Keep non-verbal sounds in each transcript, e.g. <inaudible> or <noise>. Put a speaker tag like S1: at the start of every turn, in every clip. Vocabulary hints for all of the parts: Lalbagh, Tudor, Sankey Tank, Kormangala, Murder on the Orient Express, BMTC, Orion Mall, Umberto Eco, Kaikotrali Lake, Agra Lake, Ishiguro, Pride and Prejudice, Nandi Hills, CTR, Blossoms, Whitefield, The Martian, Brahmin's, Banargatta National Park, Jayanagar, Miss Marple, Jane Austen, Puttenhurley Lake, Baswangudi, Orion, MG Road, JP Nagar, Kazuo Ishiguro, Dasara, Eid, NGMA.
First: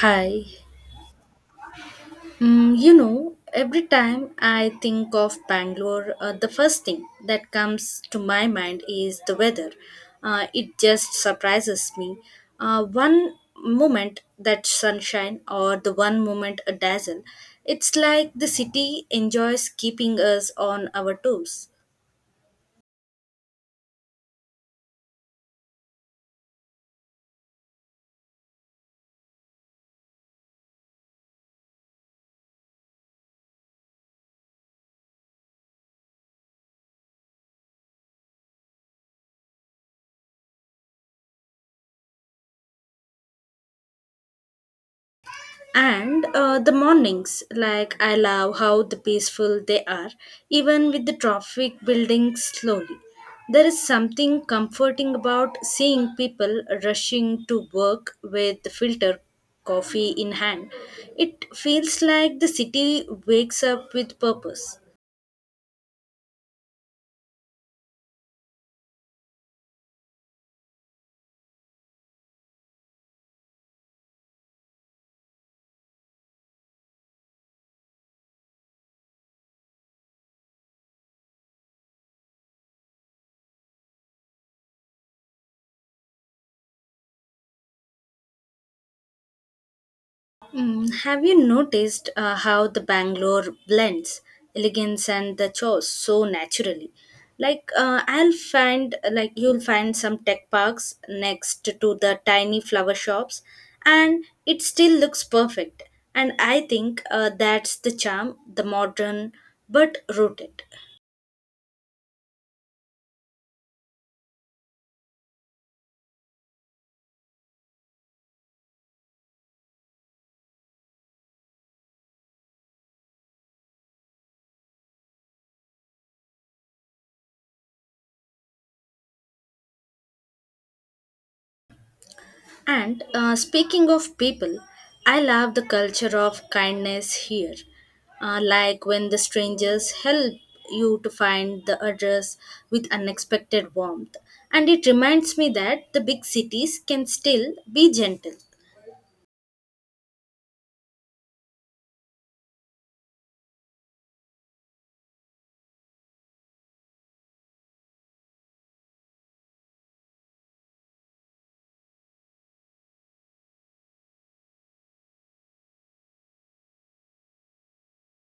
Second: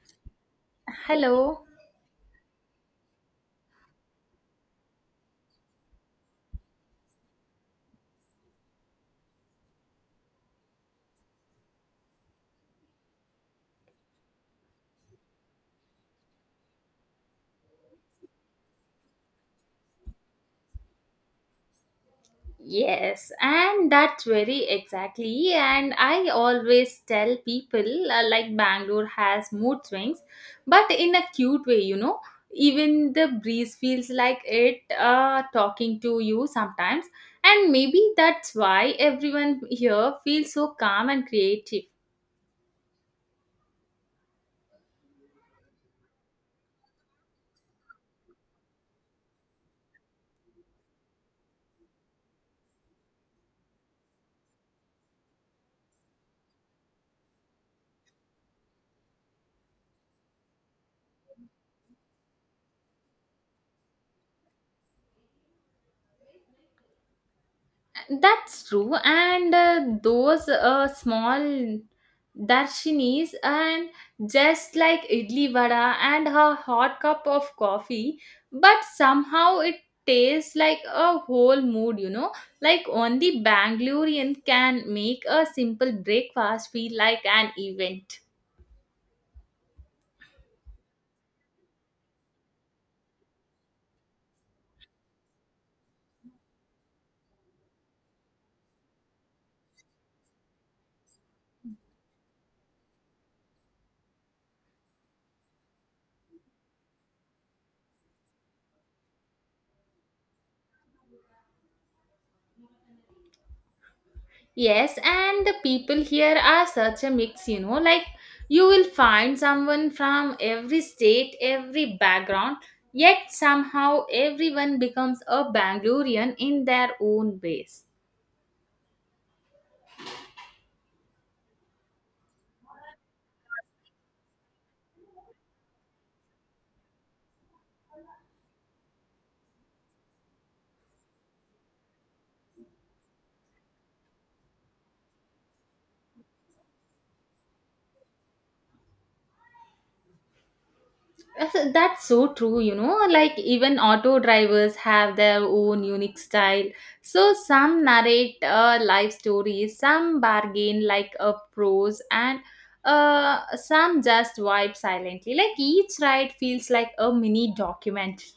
S1: Hi.
S2: Hello.
S1: You know, every time I think of Bangalore, the first thing that comes to my mind is the weather. It just surprises me. One moment that sunshine, or the one moment a dazzle, it's like the city enjoys keeping us on our toes.
S2: Yes, and that's very exactly. And I always tell people like Bangalore has mood swings, but in a cute way, you know. Even the breeze feels like it talking to you sometimes, and maybe that's why everyone here feels so calm and creative.
S1: And the mornings, like, I love how the peaceful they are, even with the traffic building slowly. There is something comforting about seeing people rushing to work with the filter coffee in hand. It feels like the city wakes up with purpose.
S2: That's true, and those small darshinis and just like idli vada and her hot cup of coffee, but somehow it tastes like a whole mood, you know. Like only Bangalorean can make a simple breakfast feel like an event.
S1: Have you noticed how the Bangalore blends elegance and the chores so naturally? Like, I'll find like you'll find some tech parks next to the tiny flower shops, and it still looks perfect. And I think that's the charm, the modern but rooted.
S2: Yes, and the people here are such a mix, you know, like you will find someone from every state, every background, yet somehow everyone becomes a Bangalorean in their own ways.
S1: And speaking of people, I love the culture of kindness here. Like when the strangers help you to find the address with unexpected warmth. And it reminds me that the big cities can still be gentle.
S2: Yes, that's so true, you know. Like, even auto drivers have their own unique style. So, some narrate life stories, some bargain like a prose, and some just vibe silently. Like, each ride feels like a mini documentary.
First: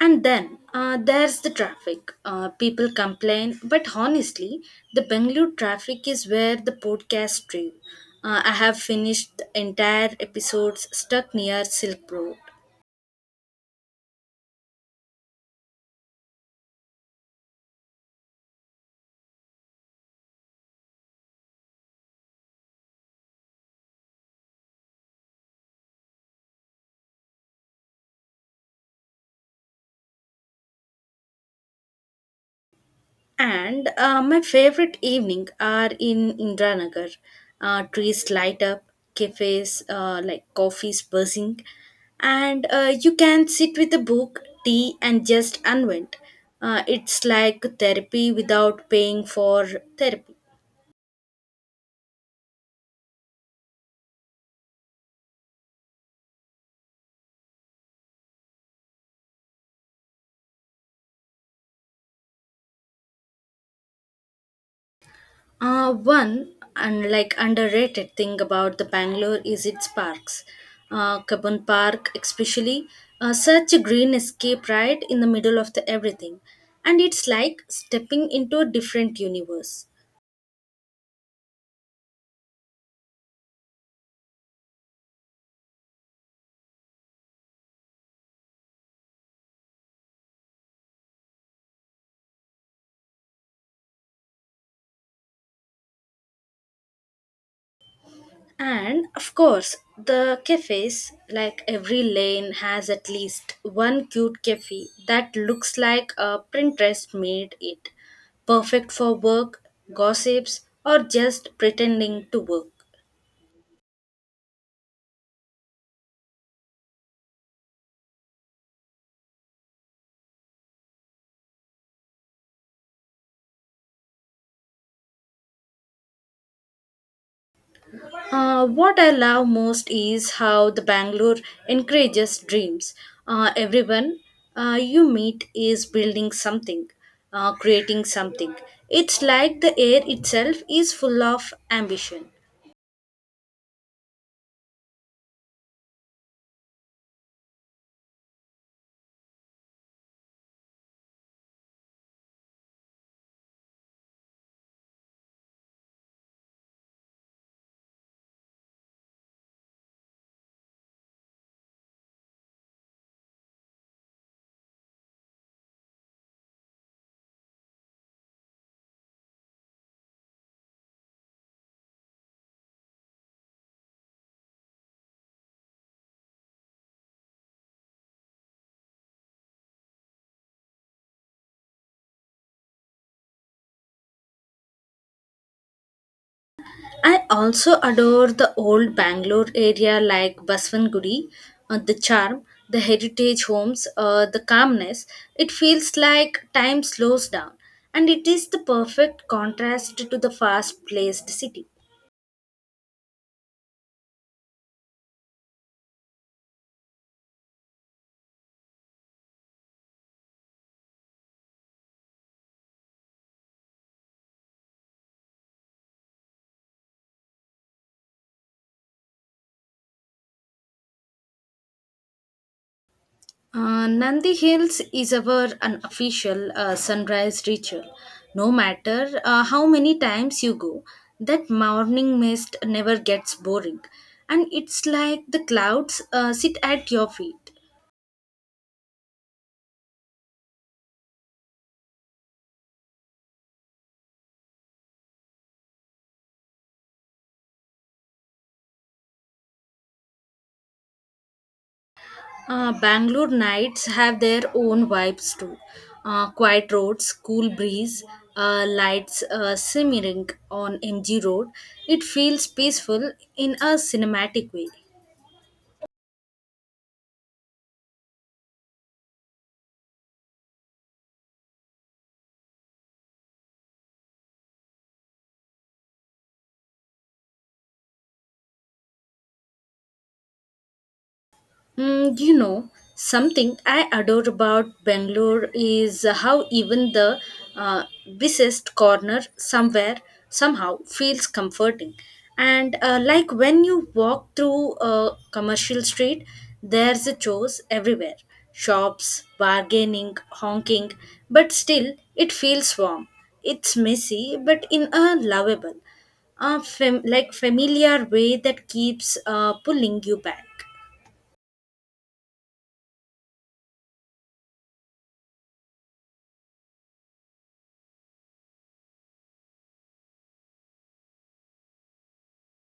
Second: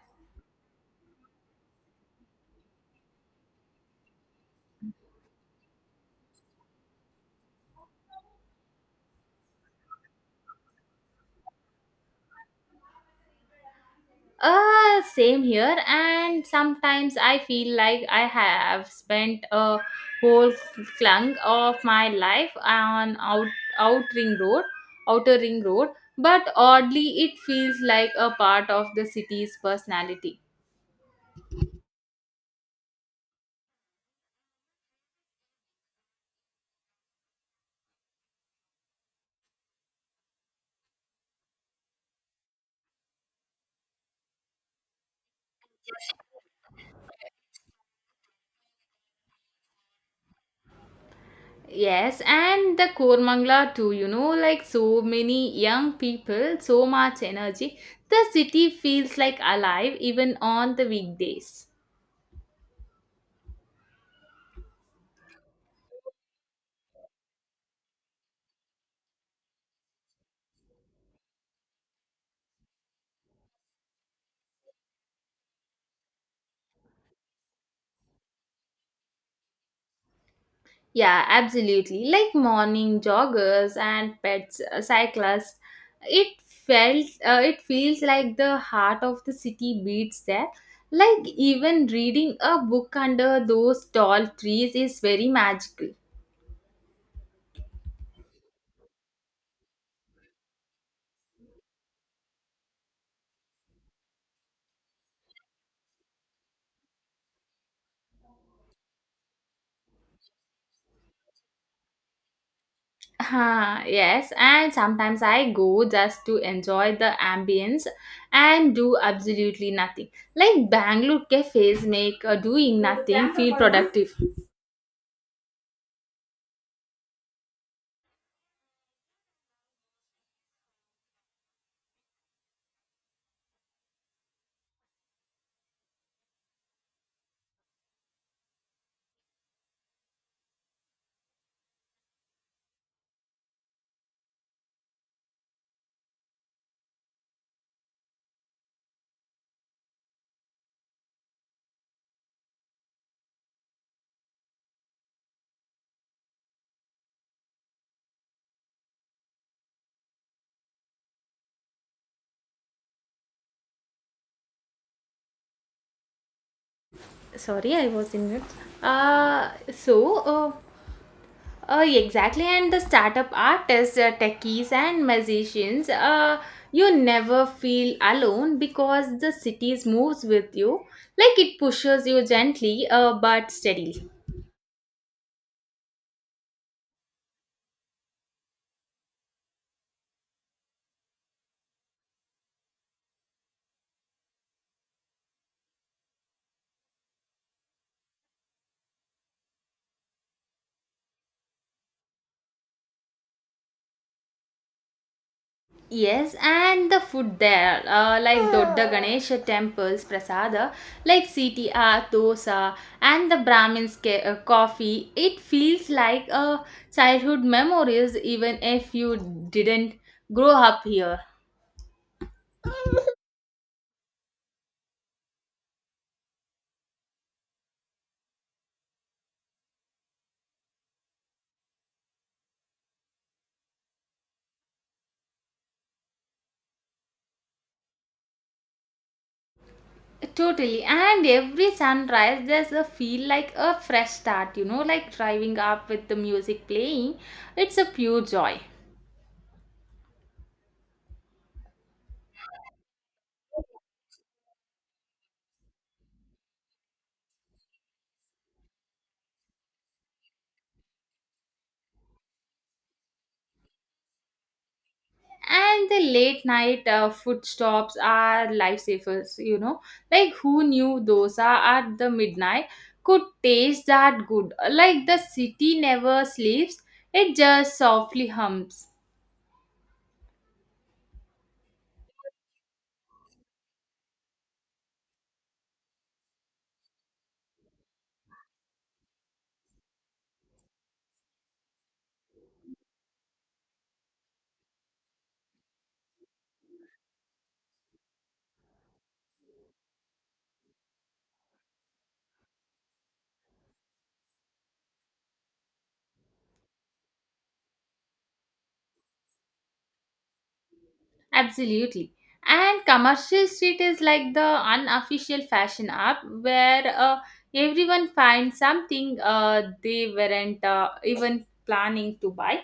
S1: And then there's the traffic. People complain, but honestly, the Bangalore traffic is where the podcast drew. I have finished the entire episodes stuck near Silk Road.
S2: Same here. And sometimes I feel like I have spent a whole chunk of my life on out ring road, outer ring road. But oddly, it feels like a part of the city's personality.
S1: And my favorite evening are in Indranagar. Trees light up, cafes, coffees buzzing, and you can sit with a book, tea, and just unwind. It's like therapy without paying for therapy.
S2: Yes, and the Kormangla too. You know, like so many young people, so much energy. The city feels like alive even on the weekdays.
S1: One and, like, underrated thing about the Bangalore is its parks. Kabun Park, especially, such a green escape right in the middle of the everything, and it's like stepping into a different universe.
S2: Yeah, absolutely. Like morning joggers and pets, cyclists, it it feels like the heart of the city beats there. Like even reading a book under those tall trees is very magical. <laughs>
S1: And of course, the cafes, like every lane has at least one cute cafe that looks like a Pinterest made it, perfect for work, gossips, or just pretending to work.
S2: Huh, yes, and sometimes I go just to enjoy the ambience and do absolutely nothing. Like Bangalore cafes make doing nothing feel productive.
S1: What I love most is how the Bangalore encourages dreams. Everyone you meet is building something, creating something. It's like the air itself is full of ambition.
S2: Sorry, I was in mute. So. Exactly, and the startup artists, techies, and musicians, you never feel alone because the cities moves with you, like it pushes you gently, but steadily.
S1: I also adore the old Bangalore area like Baswangudi, the charm, the heritage homes, the calmness. It feels like time slows down, and it is the perfect contrast to the fast-paced city.
S2: Yes, and the food there, like Dodda Ganesha temples, prasada, like CTR, dosa, and the Brahmin's coffee, it feels like a childhood memories, even if you didn't grow up here.
S1: Nandi Hills is our unofficial sunrise ritual. No matter how many times you go, that morning mist never gets boring. And it's like the clouds sit at your feet.
S2: Totally. And every sunrise, there's a feel like a fresh start, you know, like driving up with the music playing. It's a pure joy.
S1: Bangalore nights have their own vibes too. Quiet roads, cool breeze, lights simmering on MG Road. It feels peaceful in a cinematic way.
S2: And the late night food stops are lifesavers, you know. Like, who knew dosa at the midnight could taste that good? Like, the city never sleeps, it just softly hums.
S1: You know, something I adore about Bangalore is how even the uh, busiest corner somewhere somehow feels comforting. And like when you walk through a commercial street, there's a choice everywhere, shops, bargaining, honking, but still it feels warm. It's messy, but in a lovable, familiar way that keeps pulling you back.
S2: Absolutely. And commercial street is like the unofficial fashion app where everyone finds something they weren't even planning to buy.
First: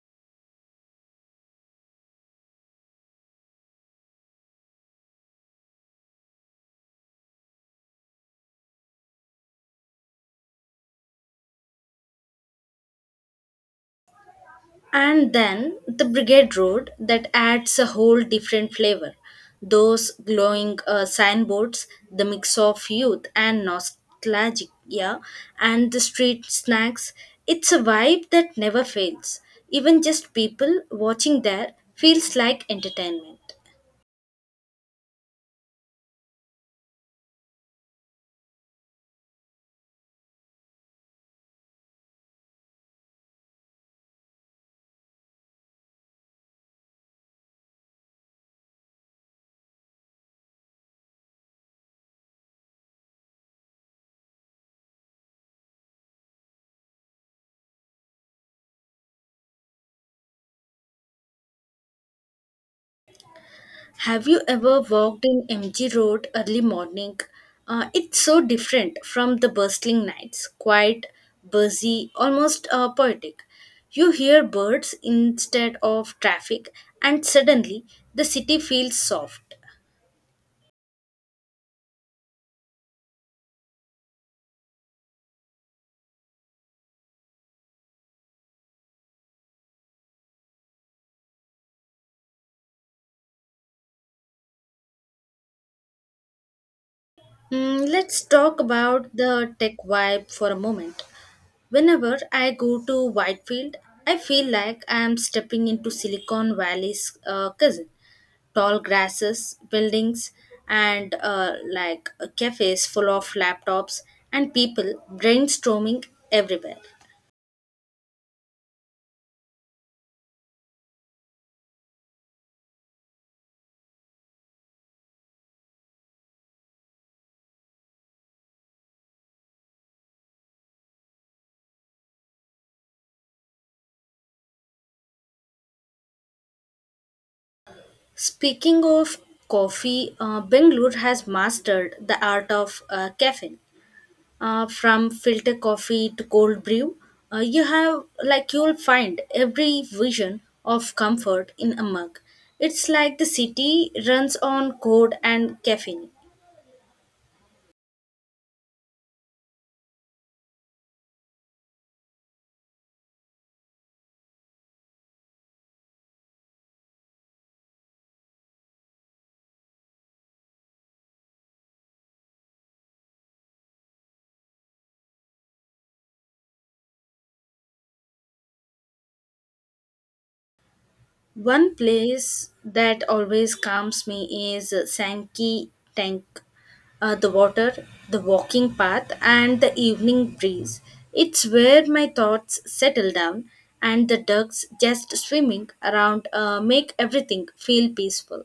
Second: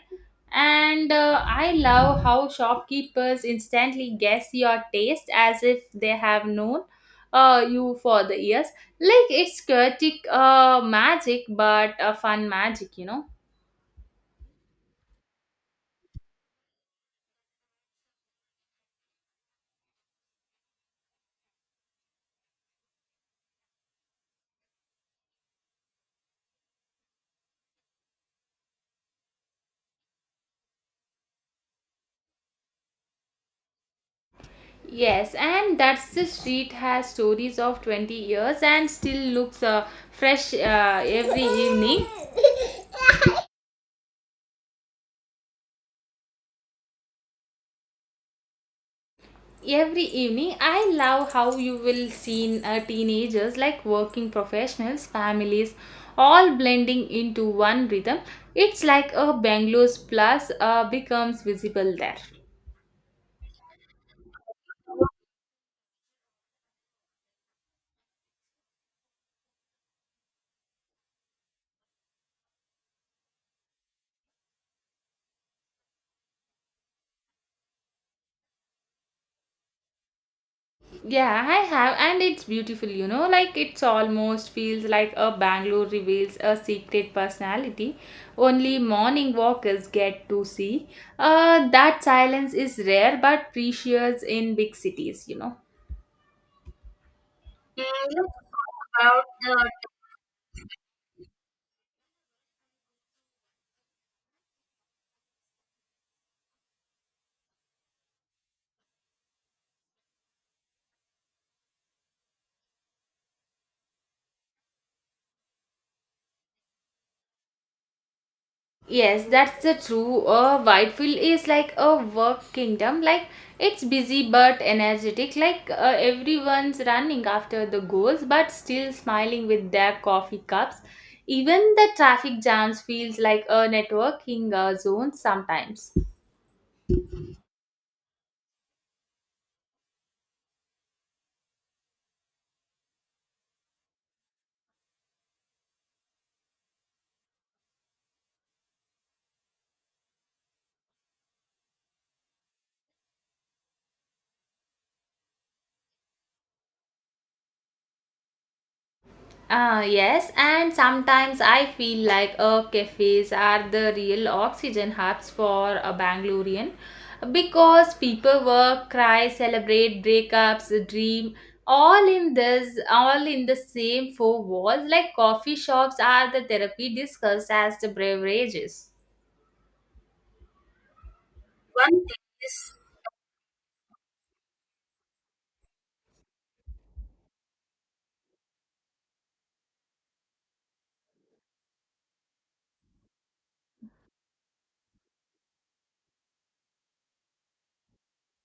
S2: And I love how shopkeepers instantly guess your taste as if they have known you for the years. Like it's chaotic magic, but a fun magic, you know.
S1: And then the Brigade Road that adds a whole different flavor. Those glowing signboards, the mix of youth and nostalgia, and the street snacks. It's a vibe that never fails. Even just people watching there feels like entertainment.
S2: Yes, and that's the street has stories of 20 years and still looks fresh every evening. Every evening, I love how you will see teenagers like working professionals, families, all blending into one rhythm. It's like a Bangalore's plus becomes visible there.
S1: Have you ever walked in MG Road early morning? It's so different from the bustling nights, quiet, busy, almost poetic. You hear birds instead of traffic, and suddenly the city feels soft.
S2: Yeah, I have, and it's beautiful, you know, like it's almost feels like a Bangalore reveals a secret personality. Only morning walkers get to see. That silence is rare but precious in big cities, you know. Mm,
S1: Let's talk about the tech vibe for a moment. Whenever I go to Whitefield, I feel like I am stepping into Silicon Valley's cousin. Tall grasses, buildings, and cafes full of laptops and people brainstorming everywhere.
S2: yes, that's the true. Whitefield is like a work kingdom. Like it's busy but energetic. Like everyone's running after the goals, but still smiling with their coffee cups. Even the traffic jams feels like a networking zone sometimes.
S1: Speaking of coffee, Bangalore has mastered the art of caffeine. From filter coffee to cold brew, you have like you'll find every vision of comfort in a mug. It's like the city runs on code and caffeine.
S2: Ah, yes, and sometimes I feel like cafes are the real oxygen hubs for a Bangalorean because people work, cry, celebrate, breakups, dream, all in the same four walls. Like coffee shops are the therapy discussed as the beverages.
S1: One place that always calms me is Sankey Tank. The water, the walking path, and the evening breeze. It's where my thoughts settle down, and the ducks just swimming around make everything feel peaceful.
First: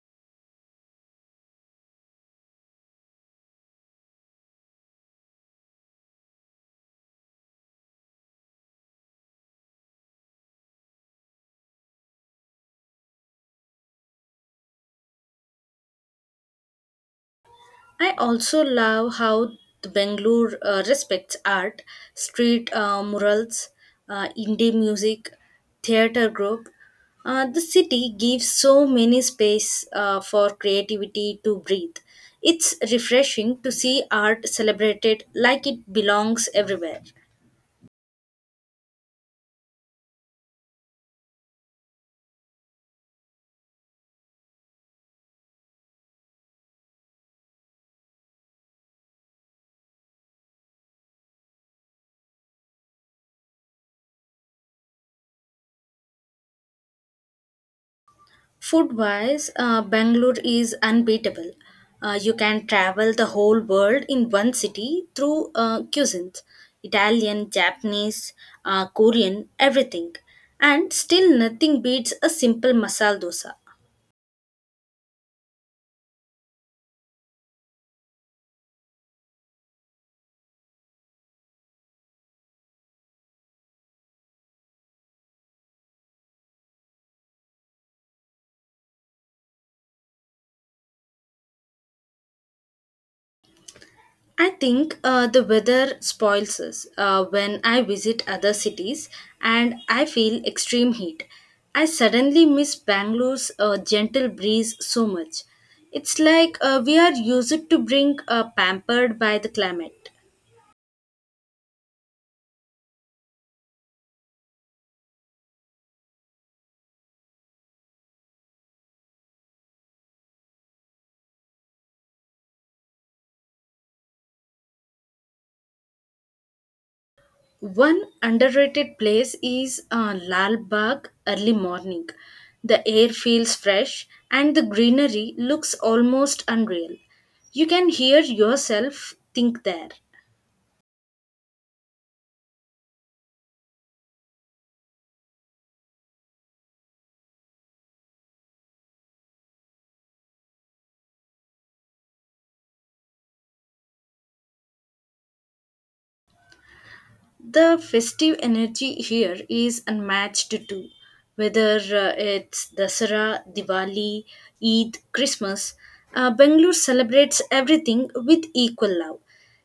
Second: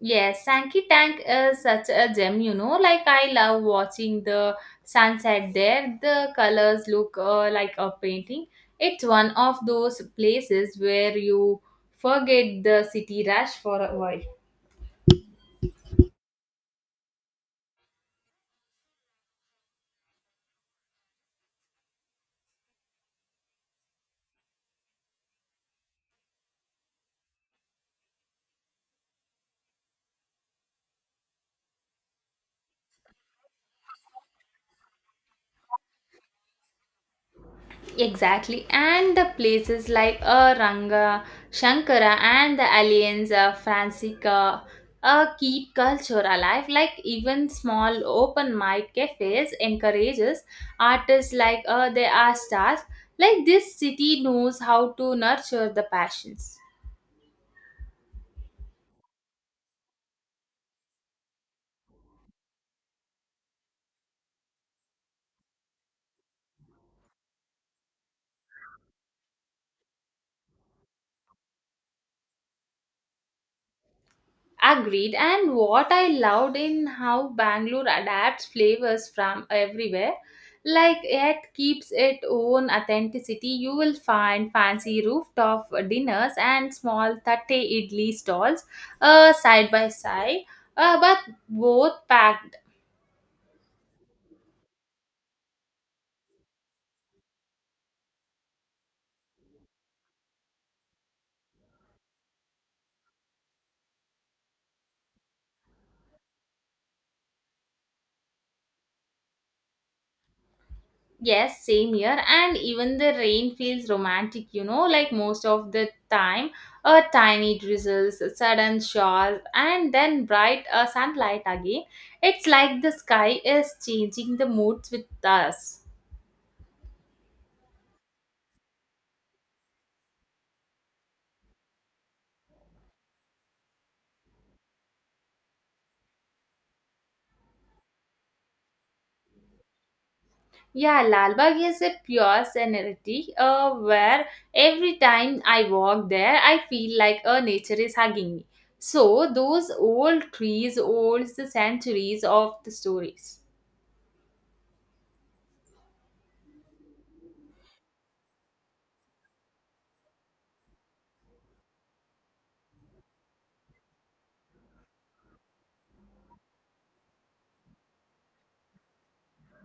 S2: Yes, Sankey Tank is such a gem, you know. Like, I love watching the sunset there. The colors look like a painting. It's one of those places where you forget the city rush for a while.
S1: I also love how the Bangalore respects art, street murals, indie music, theater group. The city gives so many space for creativity to breathe. It's refreshing to see art celebrated like it belongs everywhere.
S2: Exactly, and the places like Ranga, Shankara, and the aliens Francisca keep culture alive. Like even small open mic cafes encourages artists like they are stars. Like this city knows how to nurture the passions.
S1: Food wise, Bangalore is unbeatable. You can travel the whole world in one city through cuisines Italian, Japanese, Korean, everything. And still, nothing beats a simple masala dosa.
S2: Agreed. And what I loved in how Bangalore adapts flavors from everywhere, like it keeps its own authenticity. You will find fancy rooftop dinners and small tatte idli stalls side by side, but both packed.
S1: I think the weather spoils us when I visit other cities and I feel extreme heat. I suddenly miss Bangalore's gentle breeze so much. It's like we are used to being pampered by the climate.
S2: Yes, same here. And even the rain feels romantic, you know, like most of the time. A tiny drizzles, a sudden showers, and then bright sunlight again. It's like the sky is changing the moods with us.
S1: One underrated place is Lal Bagh early morning. The air feels fresh and the greenery looks almost unreal. You can hear yourself think there.
S2: Yeah, Lalbagh is a pure serenity where every time I walk there, I feel like a nature is hugging me. So, those old trees, old the centuries of the stories.
S1: The festive energy here is unmatched too. Whether it's Dasara, Diwali, Eid, Christmas, Bangalore celebrates everything with equal love.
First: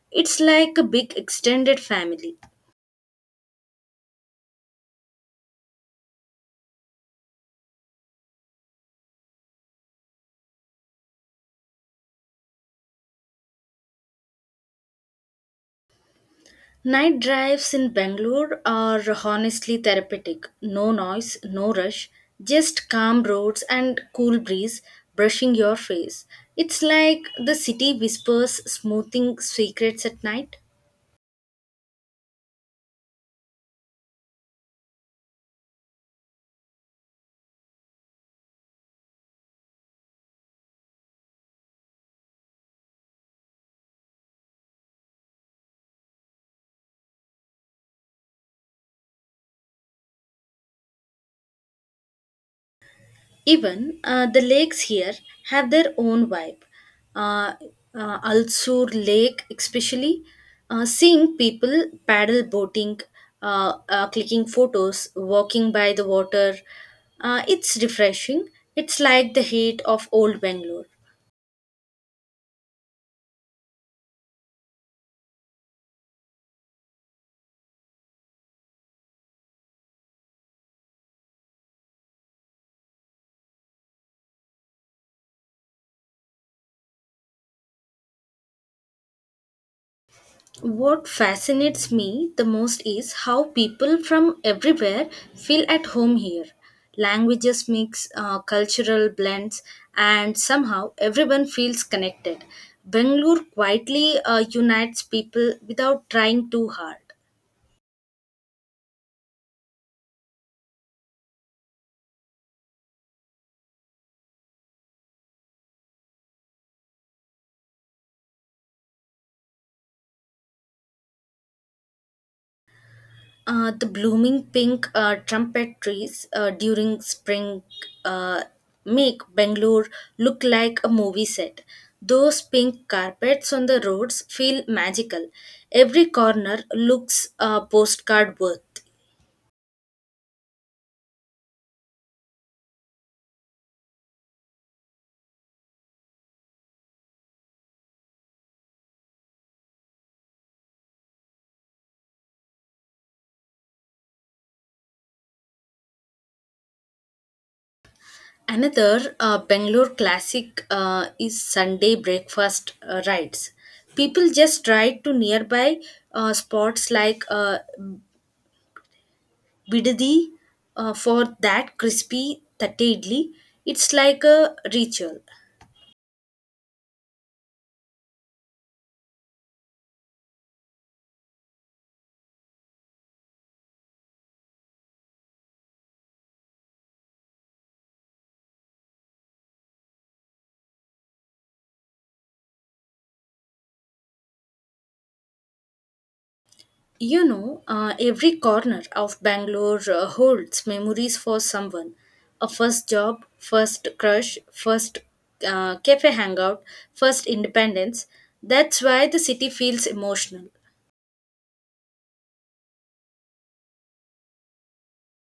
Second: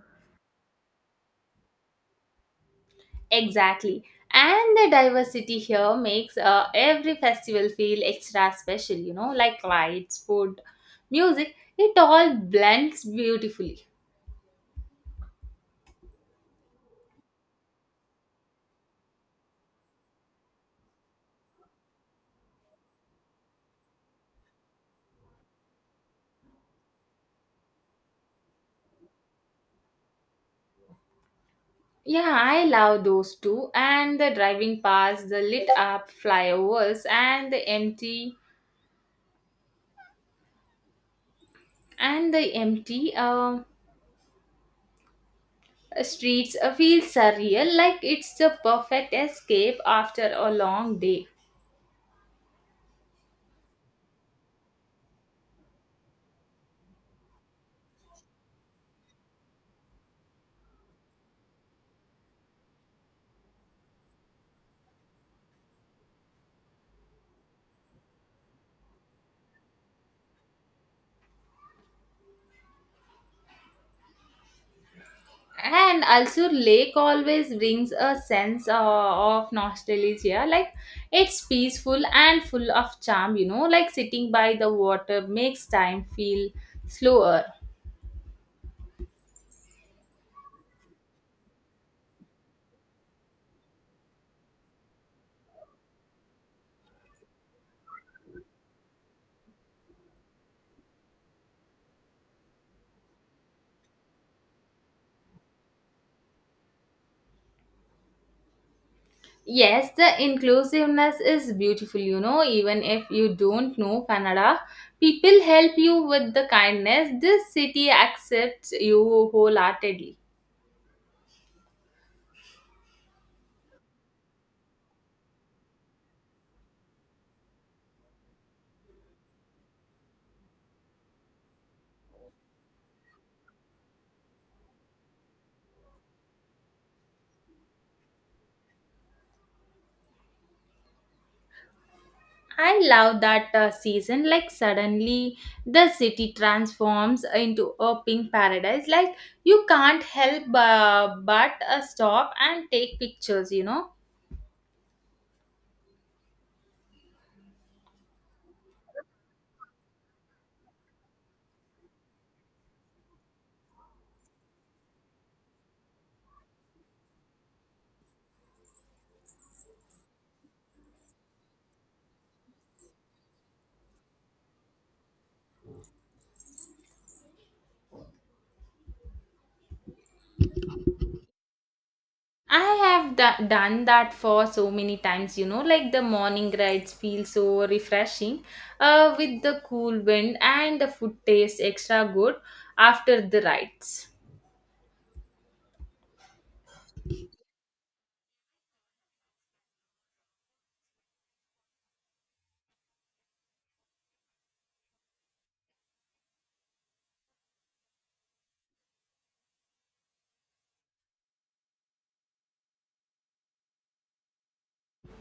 S1: It's like a big extended family.
S2: Exactly. And the diversity here makes every festival feel extra special, you know, like lights, food, music, it all blends beautifully.
S1: Night drives in Bangalore are honestly therapeutic. No noise, no rush, just calm roads and cool breeze brushing your face. It's like the city whispers, smoothing secrets at night.
S2: Yeah, I love those too. And the driving past the lit up flyovers and the empty and the empty streets feel surreal, like it's the perfect escape after a long day.
S1: Even the lakes here have their own vibe. Uh, Alsur Lake, especially, seeing people paddle boating, clicking photos, walking by the water, it's refreshing. It's like the heat of old Bangalore.
S2: And also lake always brings a sense of nostalgia, like it's peaceful and full of charm, you know, like sitting by the water makes time feel slower.
S1: What fascinates me the most is how people from everywhere feel at home here. Languages mix, cultural blends, and somehow everyone feels connected. Bangalore quietly unites people without trying too hard.
S2: Yes, the inclusiveness is beautiful, you know, even if you don't know Kannada, people help you with the kindness. This city accepts you wholeheartedly.
S1: The blooming pink trumpet trees during spring uh, make Bangalore look like a movie set. Those pink carpets on the roads feel magical. Every corner looks postcard worth.
S2: I love that season. Like suddenly, the city transforms into a pink paradise. Like you can't help but stop and take pictures. You know,
S1: Another Bangalore classic is Sunday breakfast rides. People just ride to nearby spots like Bidadi for that crispy tatte idli. It's like a ritual.
S2: I have done that for so many times. You know, like the morning rides feel so refreshing, with the cool wind and the food tastes extra good after the rides.
S1: You know, every corner of Bangalore holds memories for someone. A first job, first crush, first cafe hangout, first independence. That's why the city feels emotional.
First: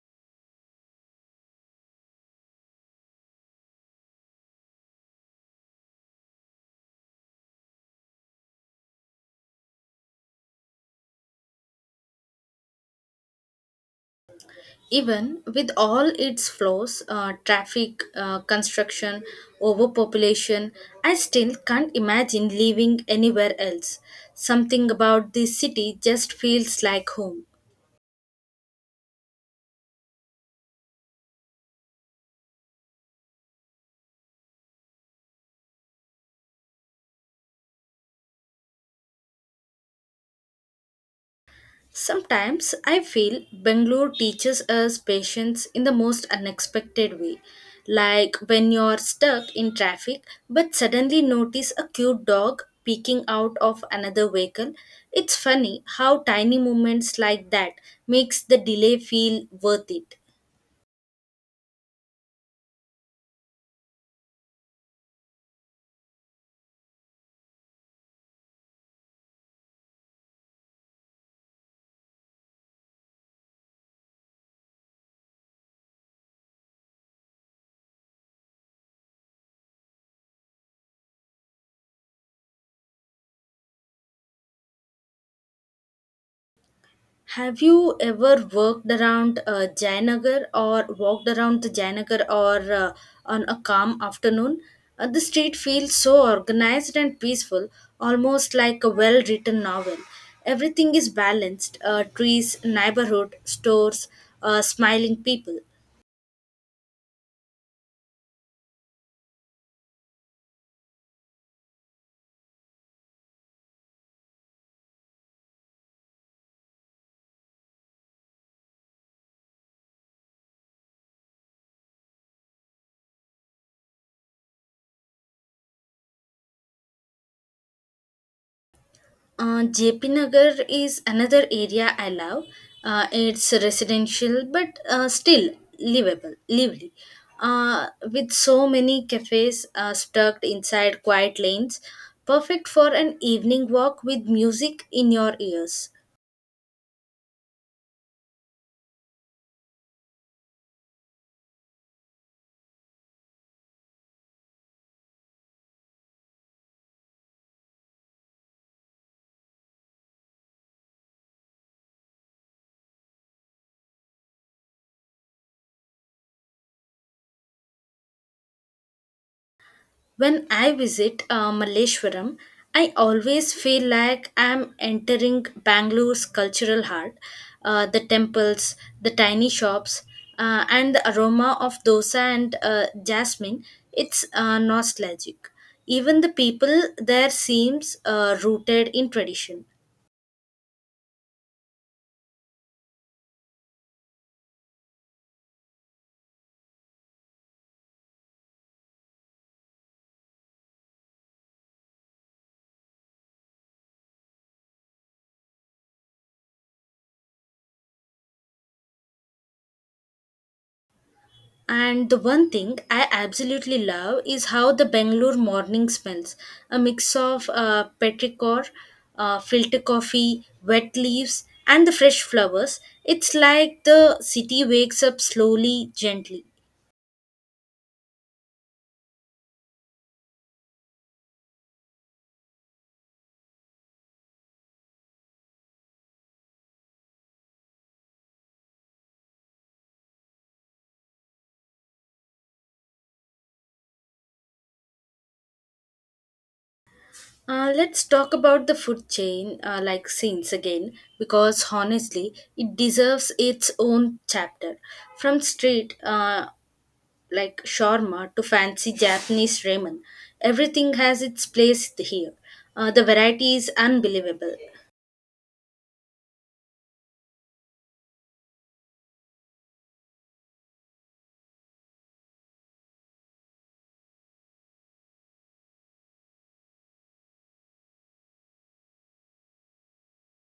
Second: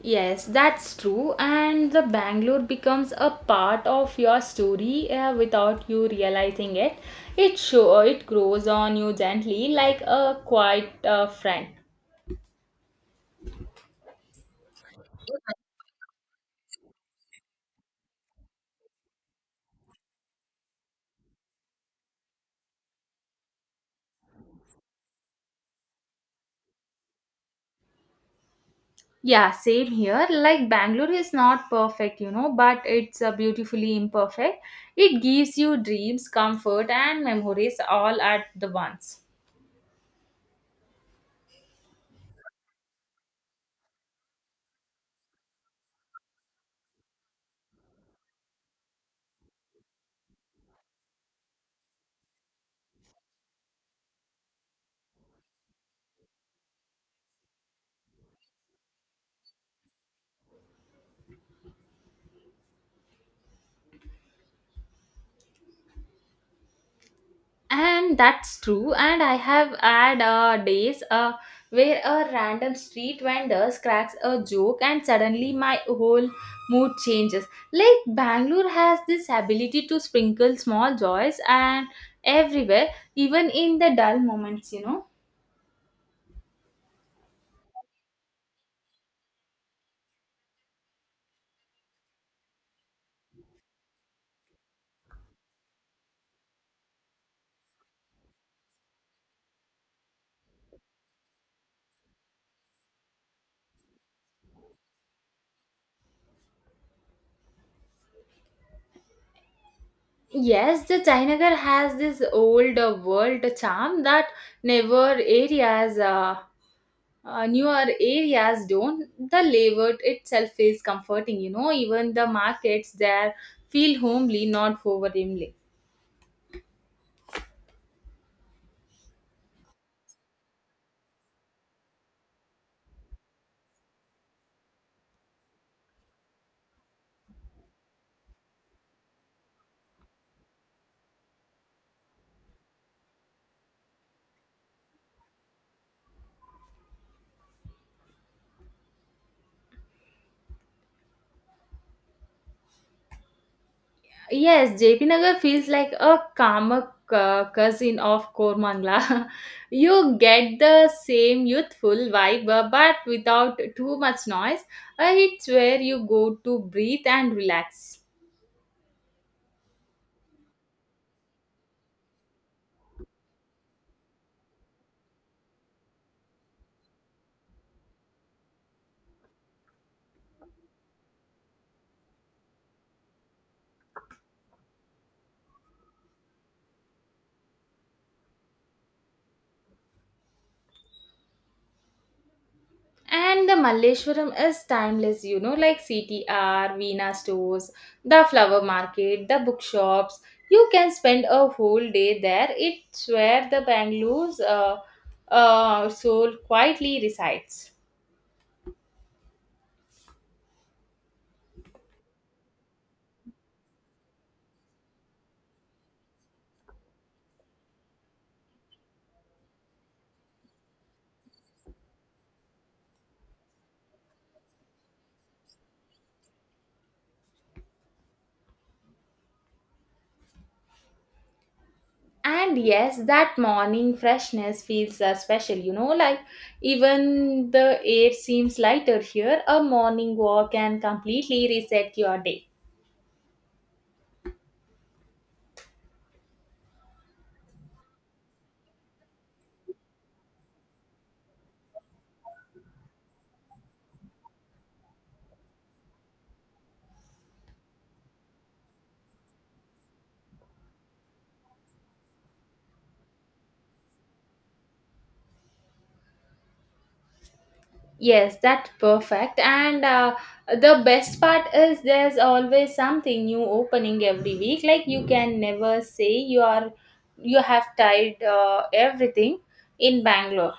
S2: Yes, that's true. And the Bangalore becomes a part of your story without you realizing it. It show It grows on you gently, like a quiet friend.
S1: Even with all its flaws, traffic, construction, overpopulation, I still can't imagine living anywhere else. Something about this city just feels like home.
S2: Yeah, same here. Like Bangalore is not perfect, you know, but it's beautifully imperfect. It gives you dreams, comfort, and memories all at the once.
S1: Sometimes I feel Bangalore teaches us patience in the most unexpected way. Like when you're stuck in traffic but suddenly notice a cute dog peeking out of another vehicle. It's funny how tiny moments like that makes the delay feel worth it.
S2: And that's true, and I have had days where a random street vendor cracks a joke and suddenly my whole mood changes. Like Bangalore has this ability to sprinkle small joys and everywhere, even in the dull moments, you know.
S1: Have you ever worked around Jayanagar or walked around the Jayanagar or on a calm afternoon? The street feels so organized and peaceful, almost like a well written novel. Everything is balanced, trees, neighborhood, stores, smiling people.
S2: Yes, the Chinagar has this old world charm that newer areas, uh, newer areas don't. The layout itself is comforting, you know, even the markets there feel homely, not overwhelming.
S1: JP Nagar is another area I love. It's residential but still livable, lively. With so many cafes stuck inside quiet lanes, perfect for an evening walk with music in your ears.
S2: Yes, JP Nagar feels like a calmer cousin of Kormangla. <laughs> You get the same youthful vibe, but without too much noise. It's where you go to breathe and relax.
S1: When I visit Malleshwaram, I always feel like I'm entering Bangalore's cultural heart. The temples, the tiny shops, and the aroma of dosa and jasmine, it's nostalgic. Even the people there seems rooted in tradition.
S2: And the Malleshwaram is timeless, you know, like CTR, Veena stores, the flower market, the bookshops. You can spend a whole day there. It's where the Bangalore's soul quietly resides.
S1: And the one thing I absolutely love is how the Bangalore morning smells a mix of petrichor, filter coffee, wet leaves, and the fresh flowers. It's like the city wakes up slowly, gently.
S2: And yes, that morning freshness feels special, you know, like even the air seems lighter here. A morning walk can completely reset your day.
S1: Let's talk about the food chain, scenes again, because honestly, it deserves its own chapter. From street shawarma to fancy Japanese ramen. Everything has its place here. The variety is unbelievable.
S2: Yes, that's perfect. And the best part is there's always something new opening every week. Like you can never say you have tried everything in Bangalore.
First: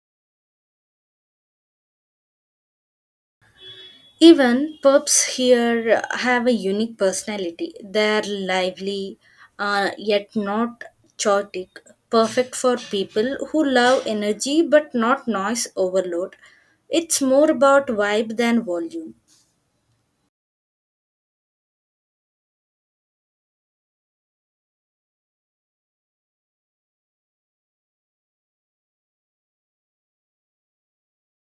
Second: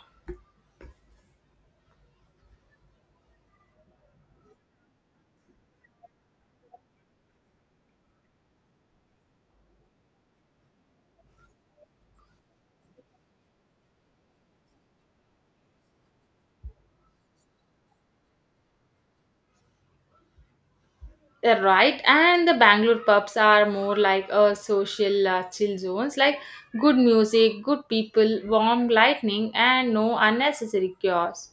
S1: Even pubs here have a unique personality. They're lively, yet not chaotic. Perfect for people who love energy but not noise overload. It's more about vibe than volume.
S2: Yeah, right, and the Bangalore pubs are more like a social chill zones, like good music, good people, warm lighting, and no unnecessary chaos.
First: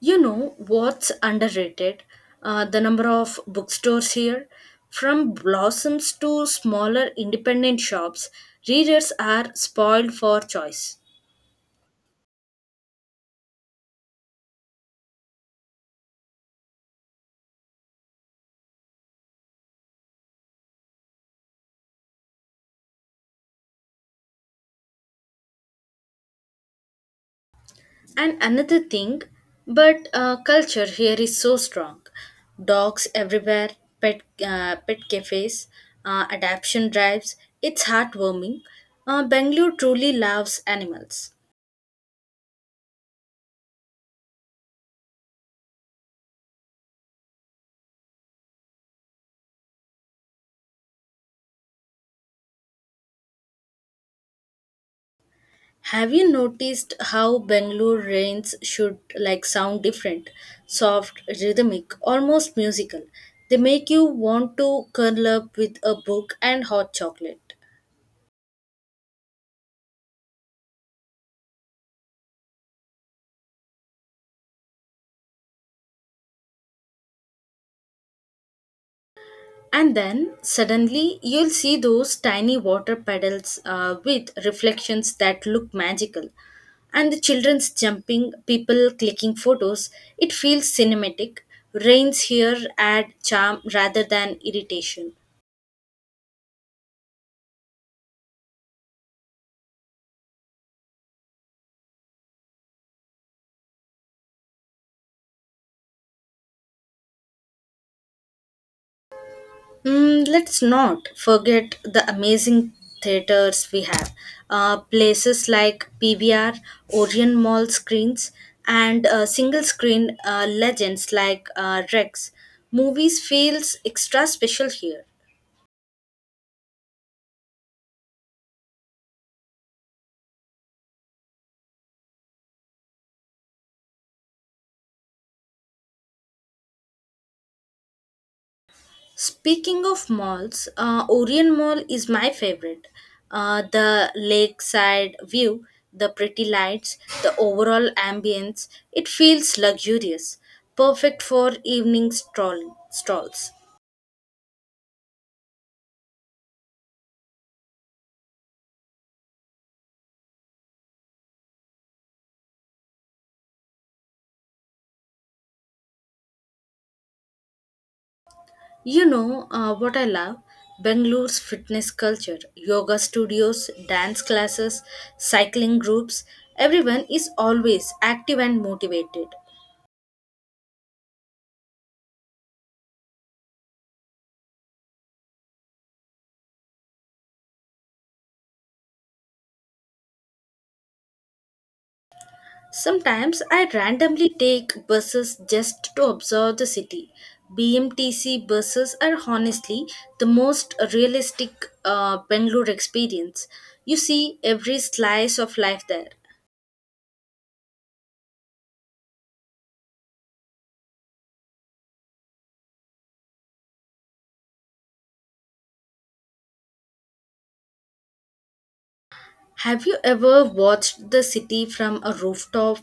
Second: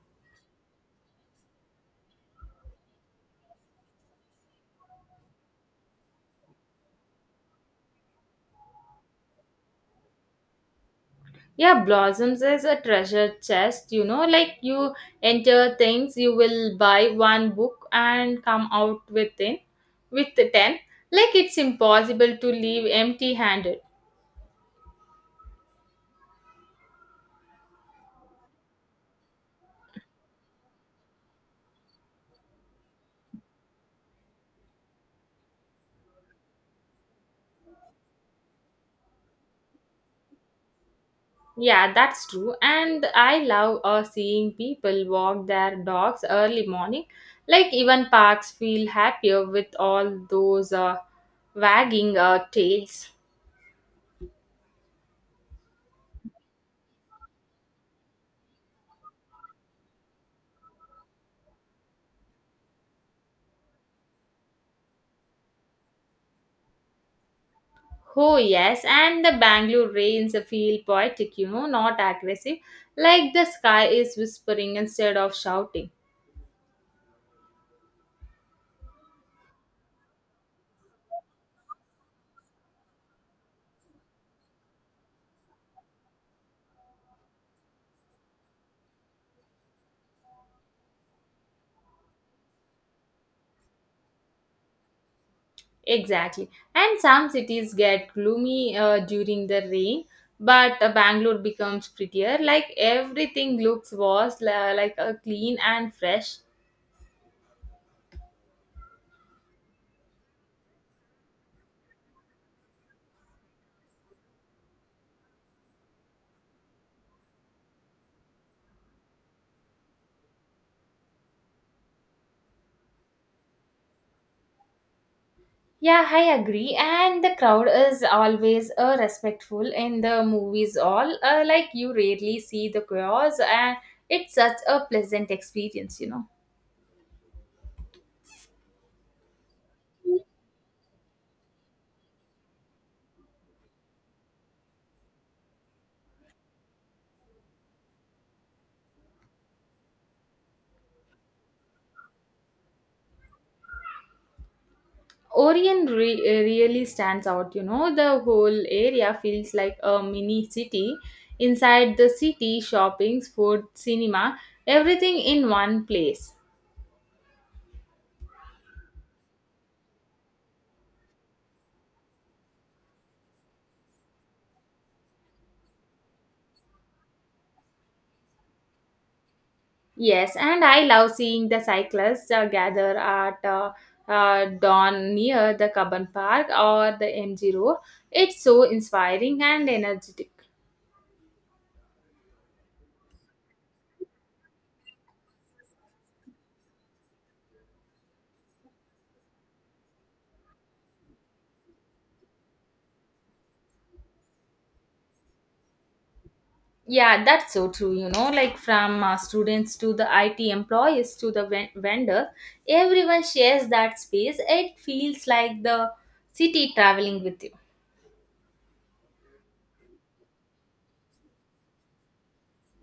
S1: You know what's underrated? The number of bookstores here. From blossoms to smaller independent shops, readers are spoiled for choice.
S2: Yeah, Blossoms is a treasure chest, you know, like you enter things, you will buy one book and come out within with the ten. Like it's impossible to leave empty handed.
S1: And another thing, but culture here is so strong. Dogs everywhere, pet cafes, adaptation drives. It's heartwarming. Bangalore truly loves animals.
S2: Yeah, that's true. And I love seeing people walk their dogs early morning. Like even parks feel happier with all those wagging tails.
S1: Have you noticed how Bangalore rains should like sound different, soft, rhythmic, almost musical? They make you want to curl up with a book and hot chocolate.
S2: Oh yes, and the Bangalore rains feel poetic, you know, not aggressive. Like the sky is whispering instead of shouting.
S1: And then suddenly you'll see those tiny water puddles with reflections that look magical. And the children's jumping, people clicking photos, it feels cinematic. Rains here add charm rather than irritation.
S2: Exactly. And some cities get gloomy during the rain, but Bangalore becomes prettier. Like everything looks like clean and fresh.
S1: Let's not forget the amazing theaters we have. Places like PVR, Orion Mall screens, and single screen legends like Rex. Movies feels extra special here.
S2: Yeah, I agree. And the crowd is always respectful in the movies. All like you rarely see the chaos, and it's such a pleasant experience, you know.
S1: Speaking of malls, Orion Mall is my favorite. The lakeside view, the pretty lights, the overall ambience, it feels luxurious, perfect for evening strolls.
S2: Orion really stands out, you know. The whole area feels like a mini city. Inside the city, shopping, food, cinema, everything in one place.
S1: You know what I love? Bangalore's fitness culture, yoga studios, dance classes, cycling groups. Everyone is always active and motivated.
S2: Yes, and I love seeing the cyclists gather at dawn near the Kaban Park or the MG Road. It's so inspiring and energetic.
S1: Sometimes I randomly take buses just to observe the city. BMTC buses are honestly the most realistic Bangalore experience. You see every slice of life there.
S2: Yeah, that's so true. You know, like from students to the IT employees to the vendor, everyone shares that space. It feels like the city traveling with you.
S1: Have you ever watched the city from a rooftop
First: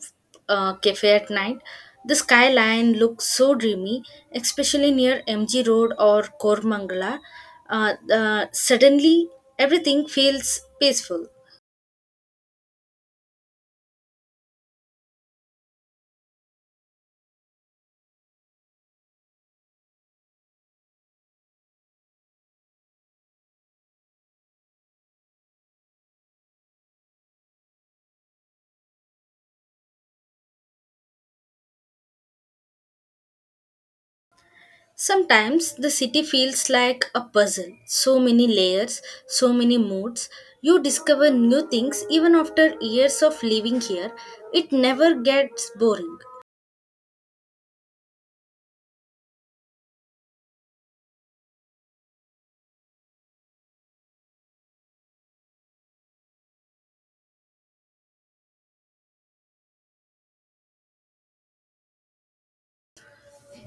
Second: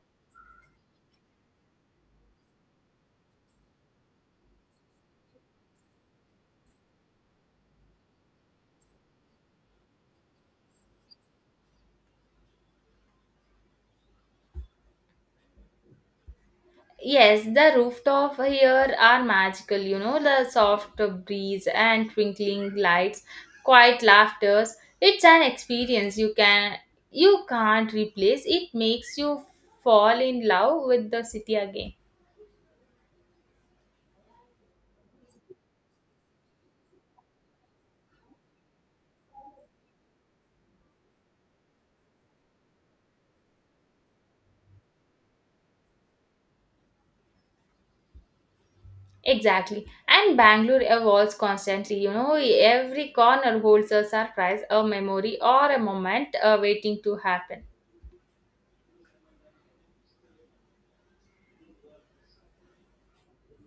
S1: cafe at night? The skyline looks so dreamy, especially near MG Road or Kormangala. Suddenly, everything feels peaceful.
S2: Yes, the rooftop here are magical. You know, the soft breeze and twinkling lights, quiet laughters. It's an experience you can you can't replace. It makes you fall in love with the city again.
S1: Sometimes the city feels like a puzzle, so many layers, so many moods. You discover new things even after years of living here. It never gets boring.
S2: Exactly. And Bangalore evolves constantly. You know, every corner holds a surprise, a memory, or a moment waiting to happen.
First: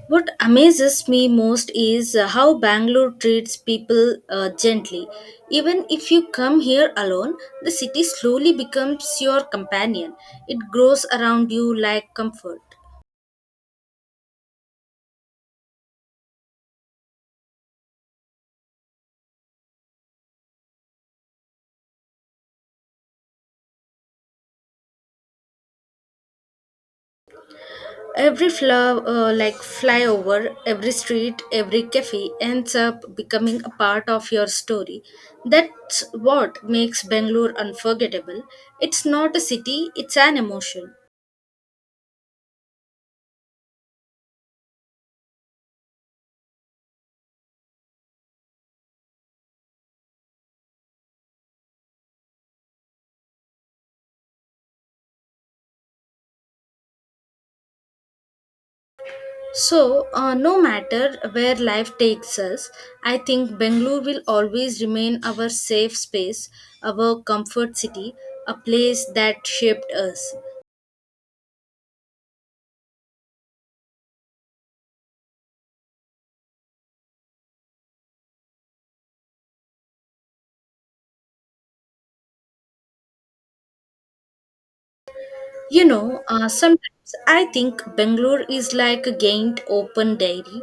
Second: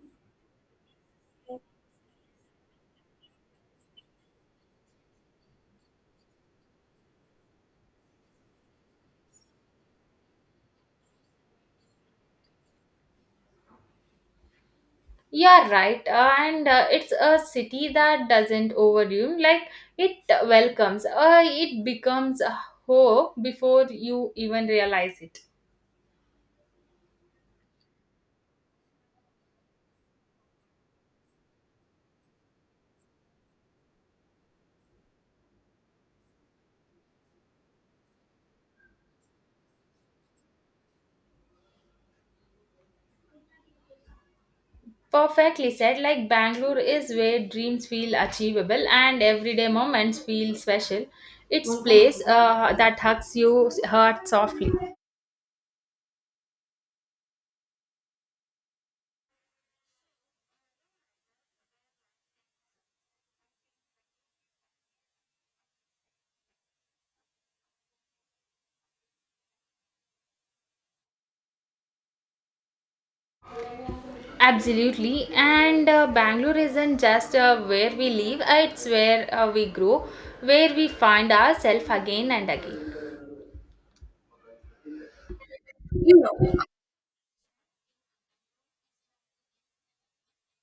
S1: What amazes me most is how Bangalore treats people gently. Even if you come here alone, the city slowly becomes your companion. It grows around you like comfort.
S2: You're right. And It's a city that doesn't overwhelm, like, it welcomes, it becomes a hope before you even realize it.
S1: Every flower, like flyover, every street, every cafe ends up becoming a part of your story. That's what makes Bangalore unforgettable. It's not a city, it's an emotion.
S2: Perfectly said, like, Bangalore is where dreams feel achievable and everyday moments feel special. It's place that hugs you heart softly.
S1: So, no matter where life takes us, I think Bangalore will always remain our safe space, our comfort city, a place that shaped us.
S2: Absolutely, and Bangalore isn't just where we live, it's where we grow, where we find ourselves again and again.
S1: Sometimes I think Bangalore is like a gained open diary.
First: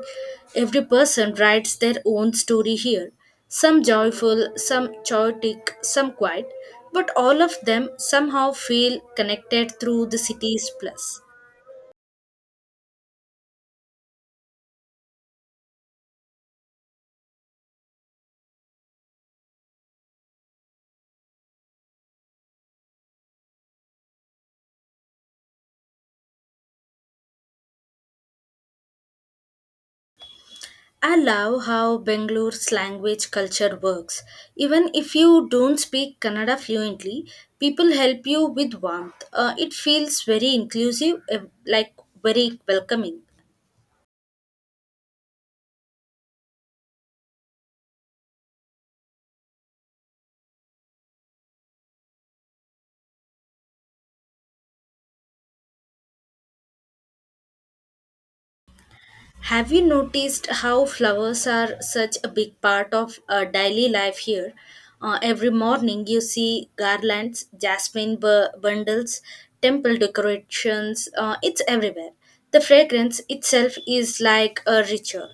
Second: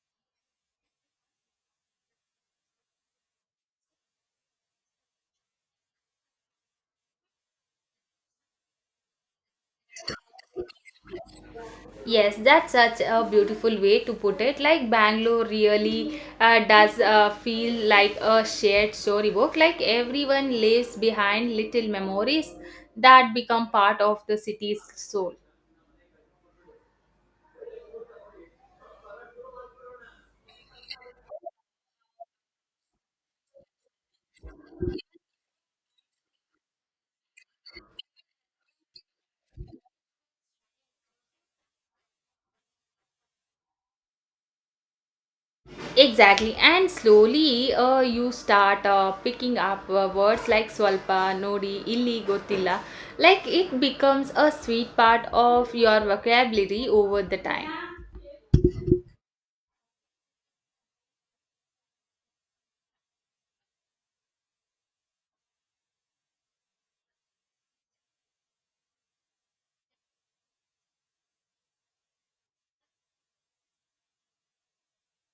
S1: Every person writes their own story here. Some joyful, some chaotic, some quiet, but all of them somehow feel connected through the city's plus.
S2: Yes, that's such a beautiful way to put it. Like, Bangalore really does feel like a shared storybook, like, everyone leaves behind little memories that become part of the city's soul.
S1: I love how Bangalore's language culture works. Even if you don't speak Kannada fluently, people help you with warmth. It feels very inclusive, like very welcoming.
S2: Exactly, and slowly you start picking up words like swalpa, nodi, illi, gotilla. Like it becomes a sweet part of your vocabulary over the time.
S1: Have you noticed how flowers are such a big part of daily life here? Every morning you see garlands, jasmine bundles, temple decorations, it's everywhere. The fragrance itself is like a ritual.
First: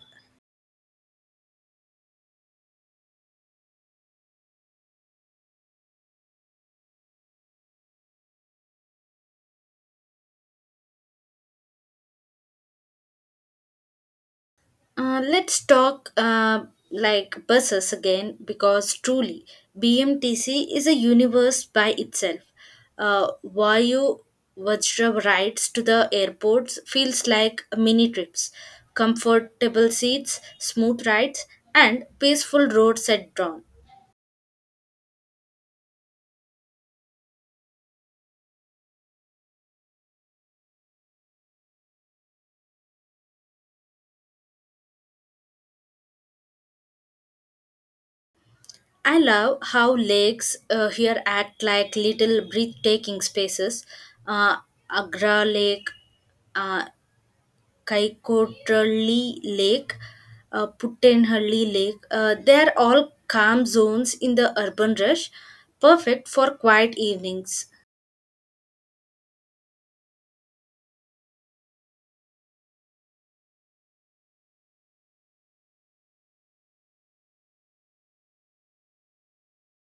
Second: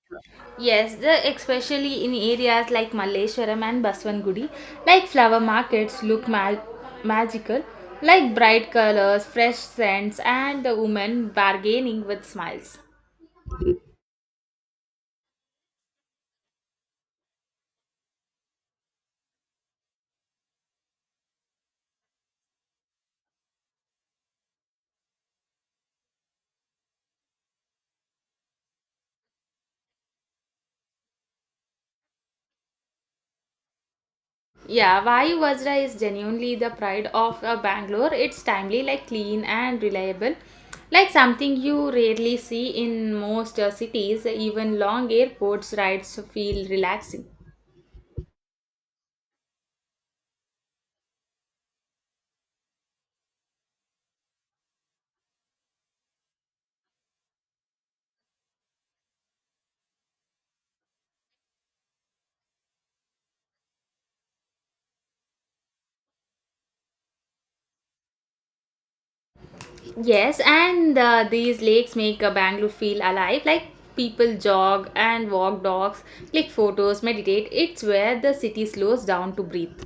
S2: Yes, the, especially in areas like Malleshwaram and Baswangudi, like flower markets look magical, like bright colors, fresh scents, and the women bargaining with smiles.
S1: Let's talk like buses again because truly BMTC is a universe by itself. Vayu Vajra rides to the airports feels like mini trips, comfortable seats, smooth rides, and peaceful roads at dawn.
S2: Yeah, Vayu Vajra is genuinely the pride of Bangalore. It's timely, like clean and reliable, like something you rarely see in most cities. Even long airports rides feel relaxing.
S1: I love how lakes here act like little breathtaking spaces. Uh, Agra Lake, uh, Kaikotrali Lake, Puttenhurley Lake. They're all calm zones in the urban rush, perfect for quiet evenings.
S2: Yes, and these lakes make Bangalore feel alive. Like people jog and walk dogs, click photos, meditate. It's where the city slows down to breathe.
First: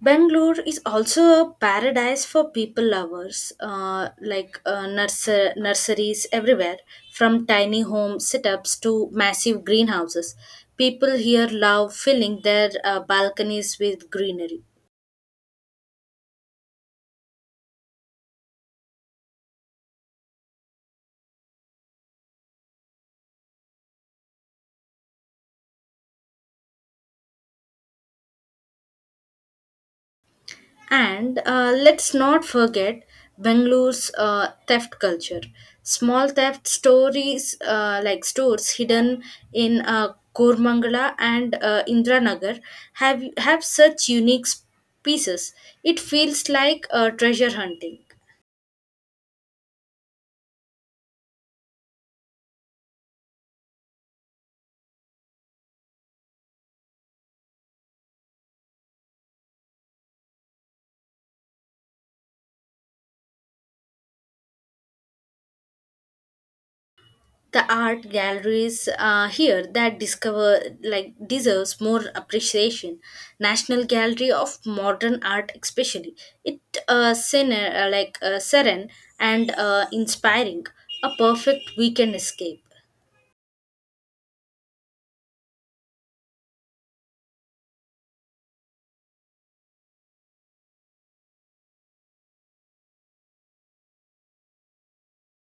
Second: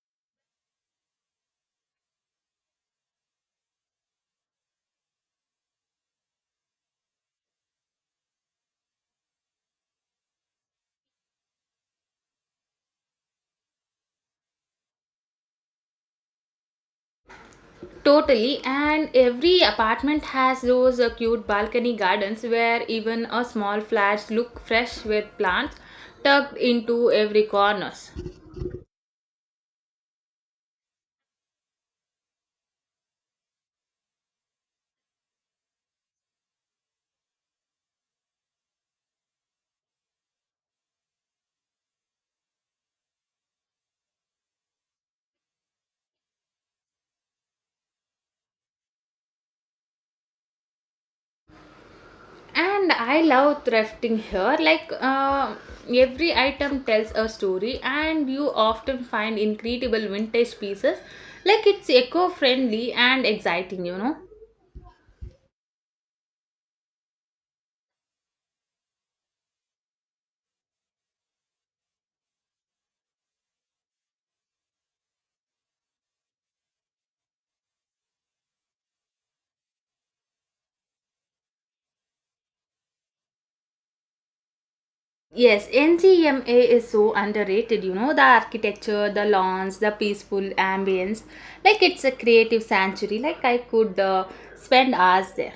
S1: Bangalore is also a paradise for people lovers, like nurseries everywhere, from tiny home setups to massive greenhouses. People here love filling their balconies with greenery.
S2: Totally, and every apartment has those cute balcony gardens where even a small flats look fresh with plants tucked into every corners.
S1: And let's not forget Bengalore's theft culture. Small theft stories like stores hidden in Kormangala and Indranagar have such unique pieces. It feels like treasure hunting.
S2: And I love thrifting here. Like every item tells a story, and you often find incredible vintage pieces. Like it's eco-friendly and exciting, you know.
S1: The art galleries here that discover like deserves more appreciation, national gallery of modern art especially. It serene and inspiring, a perfect weekend escape.
S2: Yes, NGMA is so underrated. You know, the architecture, the lawns, the peaceful ambience. Like it's a creative sanctuary. Like I could spend hours there.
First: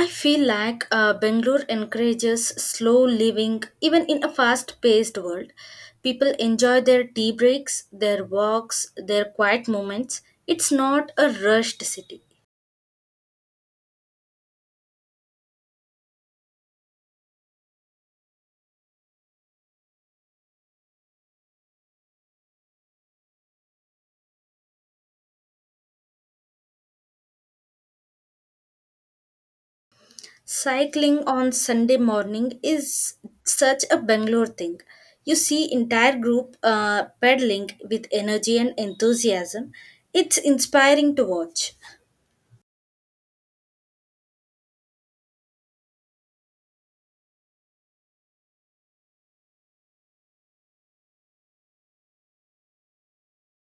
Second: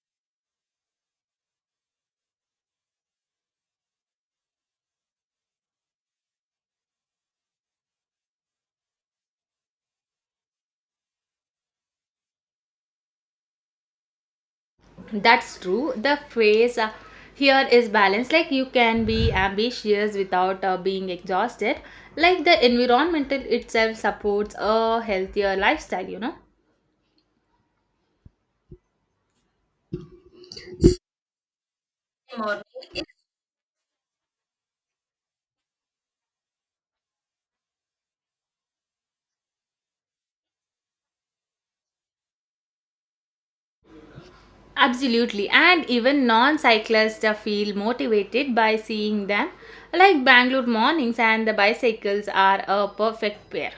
S1: I feel like Bangalore encourages slow living even in a fast paced world. People enjoy their tea breaks, their walks, their quiet moments. It's not a rushed city.
S2: That's true. The phrase here is balance. Like you can be ambitious without being exhausted. Like the environmental itself supports a healthier lifestyle, you
S1: Cycling on Sunday morning
S2: know.
S1: is such a Bangalore thing. You see entire group pedaling with energy and enthusiasm. It's inspiring to watch.
S2: Absolutely, and even non cyclists feel motivated by seeing them, like Bangalore mornings and the bicycles are a perfect pair.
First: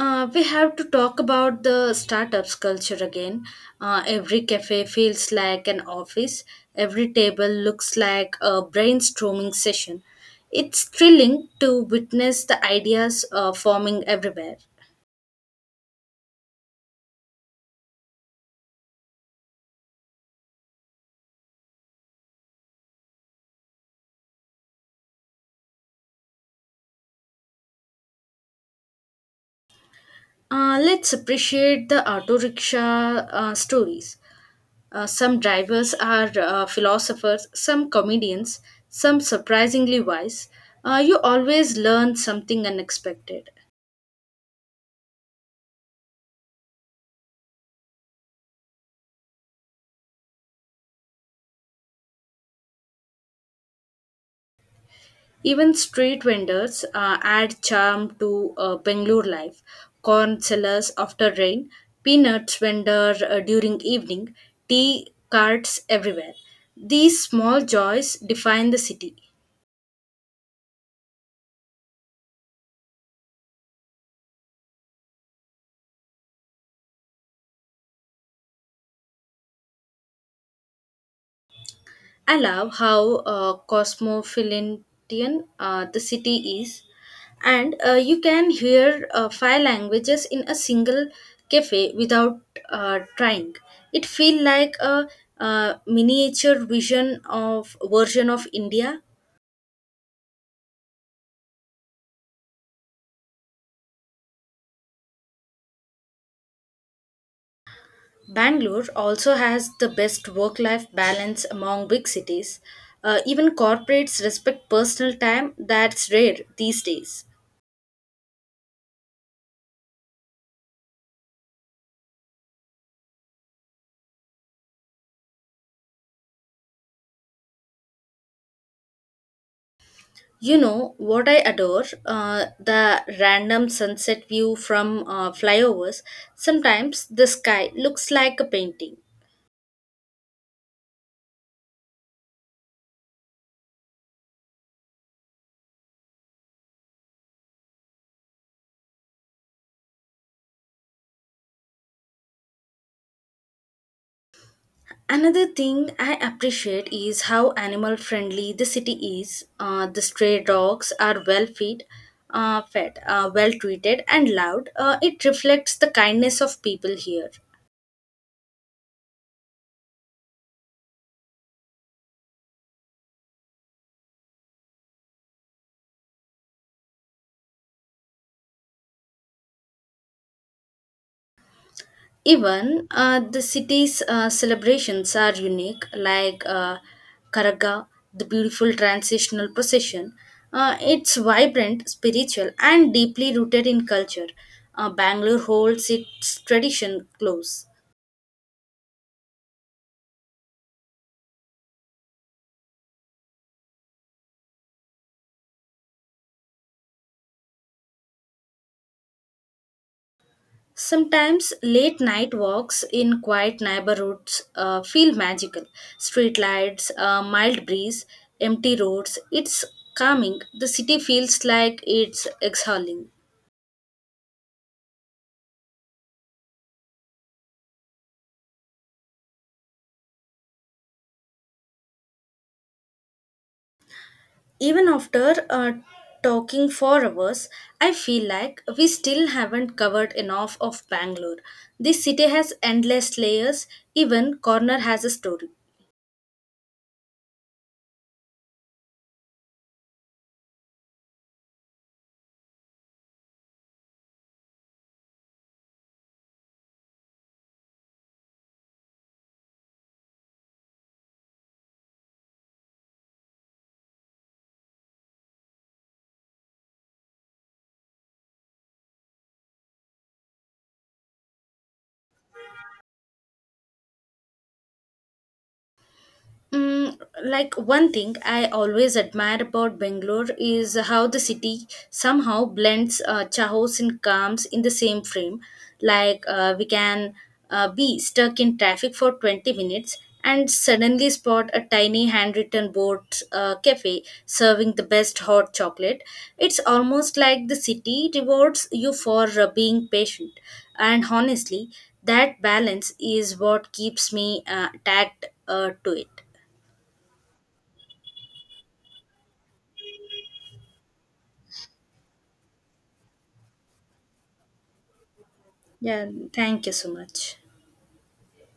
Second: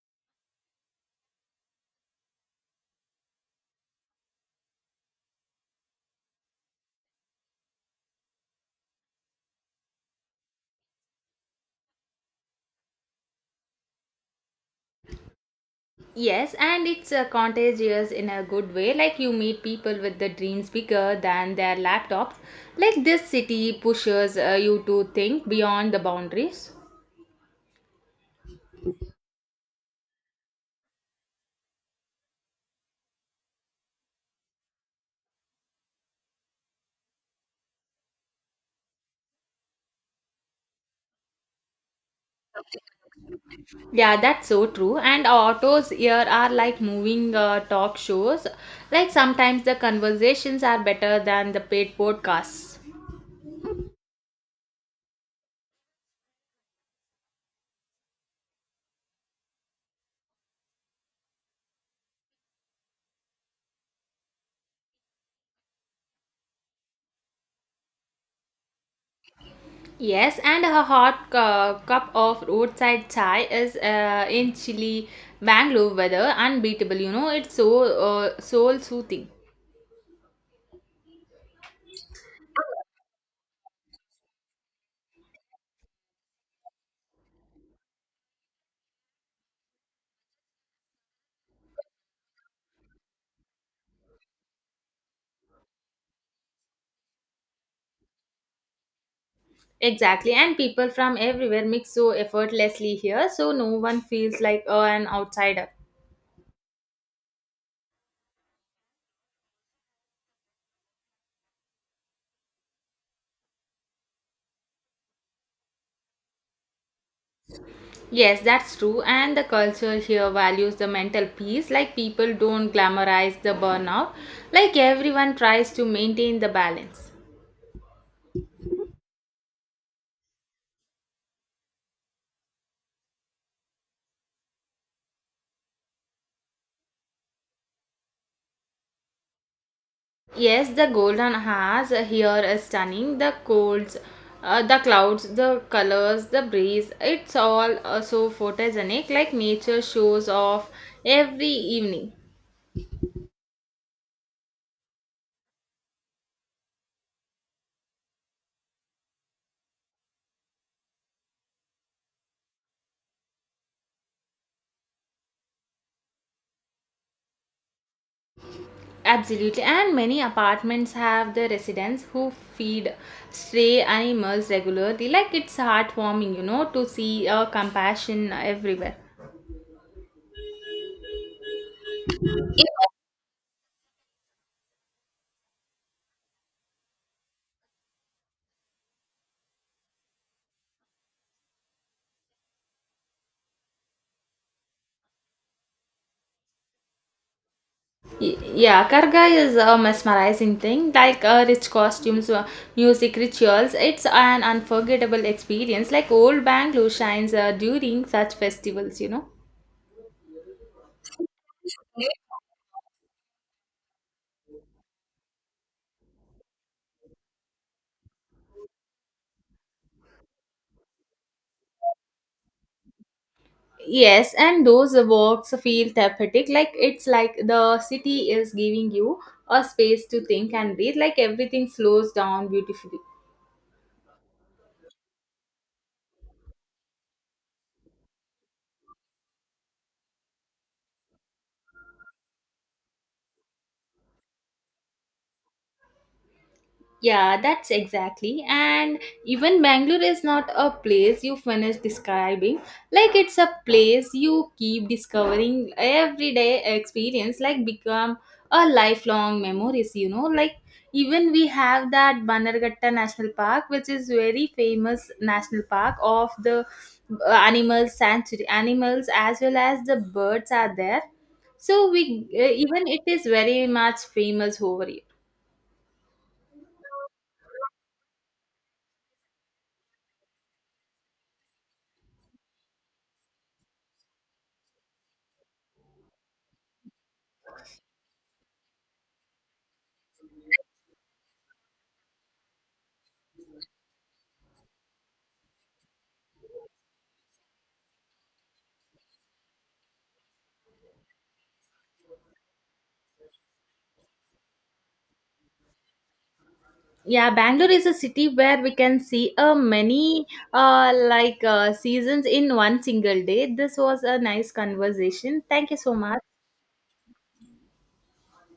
S1: We have to talk about the startups culture again. Every cafe feels like an office. Every table looks like a brainstorming session. It's thrilling to witness the ideas forming everywhere.
S2: Yes, and it's contagious in a good way, like you meet people with the dreams bigger than their laptops. Like this city pushes you to think beyond the boundaries.
S1: Let's appreciate the auto rickshaw stories. Some drivers are philosophers, some comedians, some surprisingly wise. You always learn something unexpected.
S2: Yeah, that's so true. And autos here are like moving talk shows. Like sometimes the conversations are better than the paid podcasts.
S1: Even street vendors add charm to Bangalore life. Corn sellers after rain, peanuts vendor during evening, tea carts everywhere. These small joys define the city.
S2: Yes, and a hot cup of roadside chai is in chilly Bangalore weather unbeatable. You know, it's so soul soothing.
S1: I love how cosmopolitan the city is, and you can hear five languages in a single cafe without trying. It feels like a, miniature vision of version of India.
S2: Exactly, and people from everywhere mix so effortlessly here, so no one feels like an outsider.
S1: Bangalore also has the best work-life balance among big cities. Even corporates respect personal time. That's rare these days.
S2: Yes, that's true, and the culture here values the mental peace. Like people don't glamorize the burnout. Like everyone tries to maintain the balance.
S1: You know what I adore? The random sunset view from flyovers. Sometimes the sky looks like a painting.
S2: Yes, the golden has here is stunning. The colds, the clouds, the colors, the breeze. It's all so photogenic, like nature shows off every evening.
S1: Another thing I appreciate is how animal friendly the city is. The stray dogs are fed, well treated, and loved. It reflects the kindness of people here.
S2: Absolutely, and many apartments have the residents who feed stray animals regularly. Like it's heartwarming, you know, to see compassion everywhere.
S1: Even the city's celebrations are unique, like Karaga, the beautiful transitional procession. It's vibrant, spiritual, and deeply rooted in culture. Bangalore holds its tradition close.
S2: Yeah, Karga is a mesmerizing thing. Like rich costumes, music, rituals, it's an unforgettable experience. Like old Bangalore shines during such festivals, you know.
S1: Sometimes late night walks in quiet neighborhoods feel magical. Street lights, a mild breeze, empty roads. It's calming. The city feels like it's exhaling.
S2: Yes, and those walks feel therapeutic. Like it's like the city is giving you a space to think and breathe. Like everything slows down beautifully.
S1: Even after talking for hours, I feel like we still haven't covered enough of Bangalore. This city has endless layers, even corner has a story.
S2: Yeah, that's exactly. And even Bangalore is not a place you finish describing. Like it's a place you keep discovering everyday experience, like become a lifelong memories, you know. Like even we have that Banargatta National Park, which is very famous national park of the animal sanctuary. Animals as well as the birds are there. So we even it is very much famous over here.
S1: Mm, like one thing I always admire about Bangalore is how the city somehow blends chaos and calms in the same frame. Like we can be stuck in traffic for 20 minutes and suddenly spot a tiny handwritten board cafe serving the best hot chocolate. It's almost like the city rewards you for being patient. And honestly, that balance is what keeps me tagged to it.
S2: Yeah, Bangalore is a city where we can see many seasons in one single day. This was a nice conversation, thank you so
S1: Yeah,
S2: much.
S1: thank you so much.